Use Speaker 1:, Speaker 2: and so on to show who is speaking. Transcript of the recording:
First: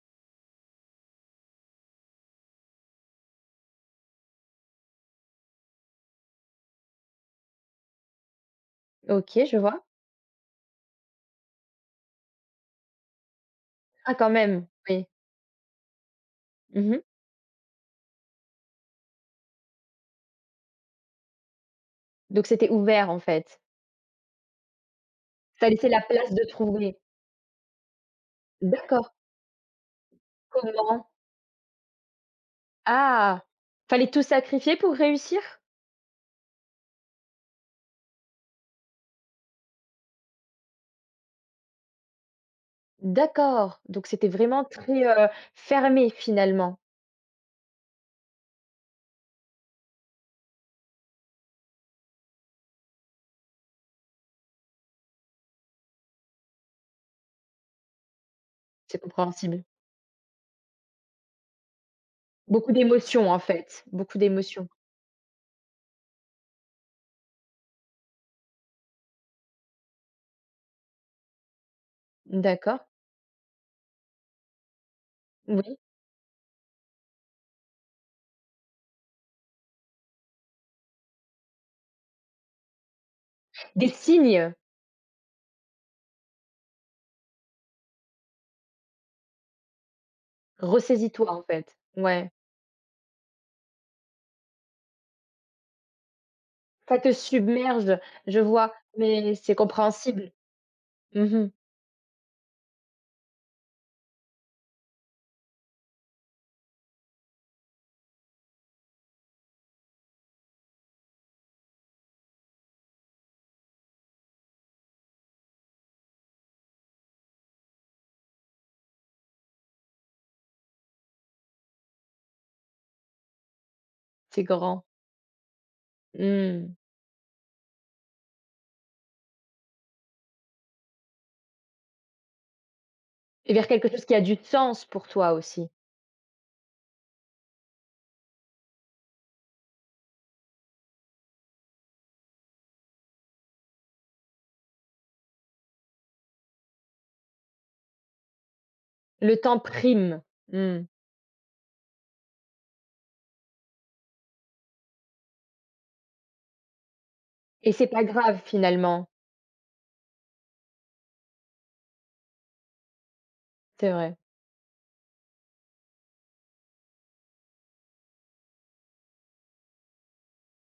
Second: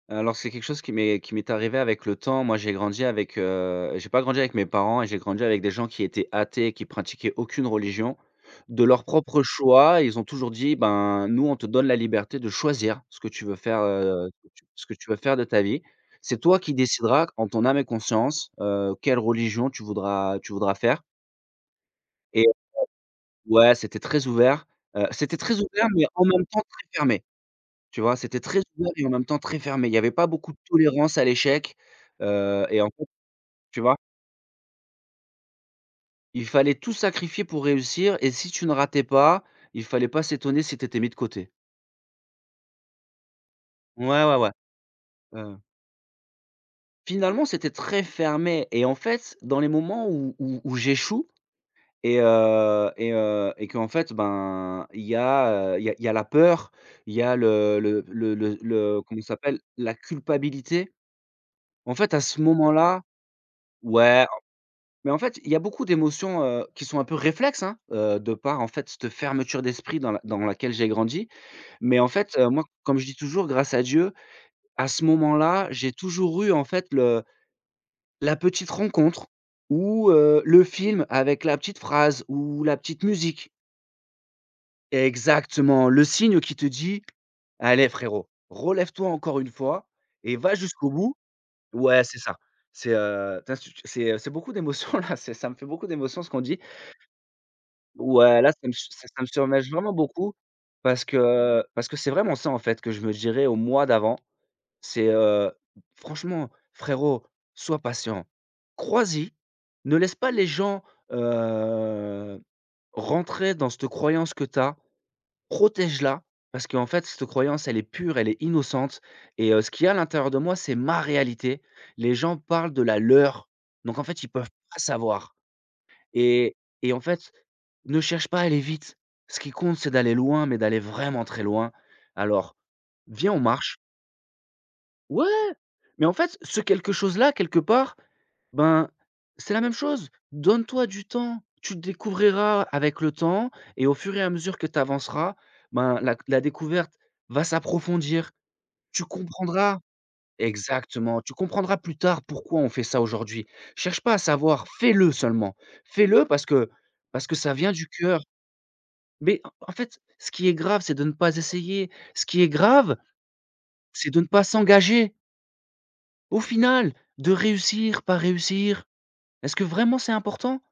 Speaker 1: Heu, alors c'est quelque chose qui m'est qui m'est arrivé avec le temps. Moi, j'ai grandi avec, heu j'ai pas grandi avec mes parents et j'ai grandi avec des gens qui étaient athées et qui pratiquaient aucune religion. De leur propre
Speaker 2: OK, je vois.
Speaker 1: choix ils ont toujours dit: «Ben, nous on te donne la liberté de choisir ce que tu veux faire,
Speaker 2: Ah quand
Speaker 1: heu,
Speaker 2: même!
Speaker 1: ce que
Speaker 2: Oui.
Speaker 1: tu veux faire de ta vie. C'est toi qui
Speaker 2: Mmh mh.
Speaker 1: décideras en ton âme et conscience, heu, quelle religion tu voudras tu voudras faire» et
Speaker 2: Donc c'était ouvert en fait.
Speaker 1: ouais, c'était très ouvert. Heu, c'était très
Speaker 2: Ça
Speaker 1: ouvert,
Speaker 2: laissait la
Speaker 1: mais en
Speaker 2: place de
Speaker 1: même temps très
Speaker 2: trouver.
Speaker 1: fermé. Tu vois? C'était très ouvert et en
Speaker 2: D'accord.
Speaker 1: même temps très fermé. Il y avait pas beaucoup de
Speaker 2: Comment?
Speaker 1: tolérance à l'échec, heu et en fait
Speaker 2: Ah!
Speaker 1: tu vois?
Speaker 2: Fallait tout sacrifier pour réussir?
Speaker 1: Il fallait tout sacrifier pour réussir et si tu ne ratais pas, il fallait pas s'étonner si tu étais mis de côté.
Speaker 2: D'accord, donc
Speaker 1: Ouais,
Speaker 2: c'était
Speaker 1: ouais ouais.
Speaker 2: vraiment très, heu,
Speaker 1: Ouais ouais.
Speaker 2: fermé finalement.
Speaker 1: Finalement, c'était très fermé et en fait, dans les moments où où où j'échoue et heu et heu, et qu'en fait ben, il y a, heu, il y a il y a la peur, il y a le le le le le
Speaker 2: C'est
Speaker 1: comment il s'appelle?
Speaker 2: compréhensible.
Speaker 1: La culpabilité. En fait à ce moment
Speaker 2: Beaucoup
Speaker 1: là
Speaker 2: d'émotion en fait, beaucoup
Speaker 1: ouais en
Speaker 2: d'émotion.
Speaker 1: mais en fait il y a beaucoup d'émotions, heu, qui sont un peu réflexes, hein, heu, de par en fait cette fermeture d'esprit dans laq dans laquelle j'ai grandi. Mais en fait, heu, moi
Speaker 2: D'accord.
Speaker 1: comme je dis toujours, grâce à Dieu à ce moment là,
Speaker 2: Moui.
Speaker 1: j'ai toujours eu en fait le la petite rencontre ou, heu, le film avec la petite phrase, ou la petite musique.
Speaker 2: Des signes!
Speaker 1: Exactement! Le signe qui te dit: «Allez frérot, relève toi encore une fois et va jusqu'au bout!»
Speaker 2: Ressaisis-toi en fait,
Speaker 1: ouais, c'est
Speaker 2: ouais.
Speaker 1: ça. C'est, heu, tu as sut c'est, heu, c'est beaucoup d' émotion là, c'est ça me fait beaucoup d'émotion ce qu'on dit.
Speaker 2: Ça te submerge, je
Speaker 1: Ouais, là ça
Speaker 2: vois,
Speaker 1: me ça me
Speaker 2: mais c'est
Speaker 1: submerge vraiment
Speaker 2: compréhensible.
Speaker 1: beaucoup parce
Speaker 2: Mmh mh.
Speaker 1: que parce que c'est vraiment ça en fait, que je me dirais au moi d'avant. C'est, heu: «Franchement frérot, sois patient, crois-y, ne laisse pas les gens, heu, rentrer dans cette croyance que tu as, protège la. Parce qu'en fait cette croyance, elle est pure, elle est innocente et heu, ce qu'il y a l'intérieur de moi, c'est ma réalité. Les gens parlent de la leur, donc en fait ils
Speaker 2: C'est
Speaker 1: peuvent pas
Speaker 2: grand.
Speaker 1: savoir et
Speaker 2: Mmh.
Speaker 1: et en fait, ne cherche pas à aller vite. Ce qui compte c'est d'aller loin, mais d'aller vraiment très loin. Alors, viens on
Speaker 2: Et vers
Speaker 1: marche».
Speaker 2: quelque chose qui a du sens pour
Speaker 1: Ouais!
Speaker 2: toi aussi.
Speaker 1: Mais en fait, ce quelque chose là quelque part, ben c'est la même chose! «Donne toi du temps, tu découvriras avec le temps et au fur et à mesure que tu avanceras, ben la c la découverte va s'approfondir. Tu
Speaker 2: Le temps
Speaker 1: comprendras»
Speaker 2: prime. Mmh.
Speaker 1: exactement «Tu comprendras plus tard pourquoi on fait ça aujourd'hui. Cherche pas à savoir, fais le seulement! Fais le parce que parce que ça
Speaker 2: Et
Speaker 1: vient du
Speaker 2: c'est pas
Speaker 1: cœur».
Speaker 2: grave finalement.
Speaker 1: Mais en en fait, ce qui est grave c'est de ne pas essayer. Ce qui est grave,
Speaker 2: C'est
Speaker 1: c'est
Speaker 2: vrai.
Speaker 1: de ne pas s'engager. Au final, de réussir, pas réussir, est-ce que vraiment c'est important?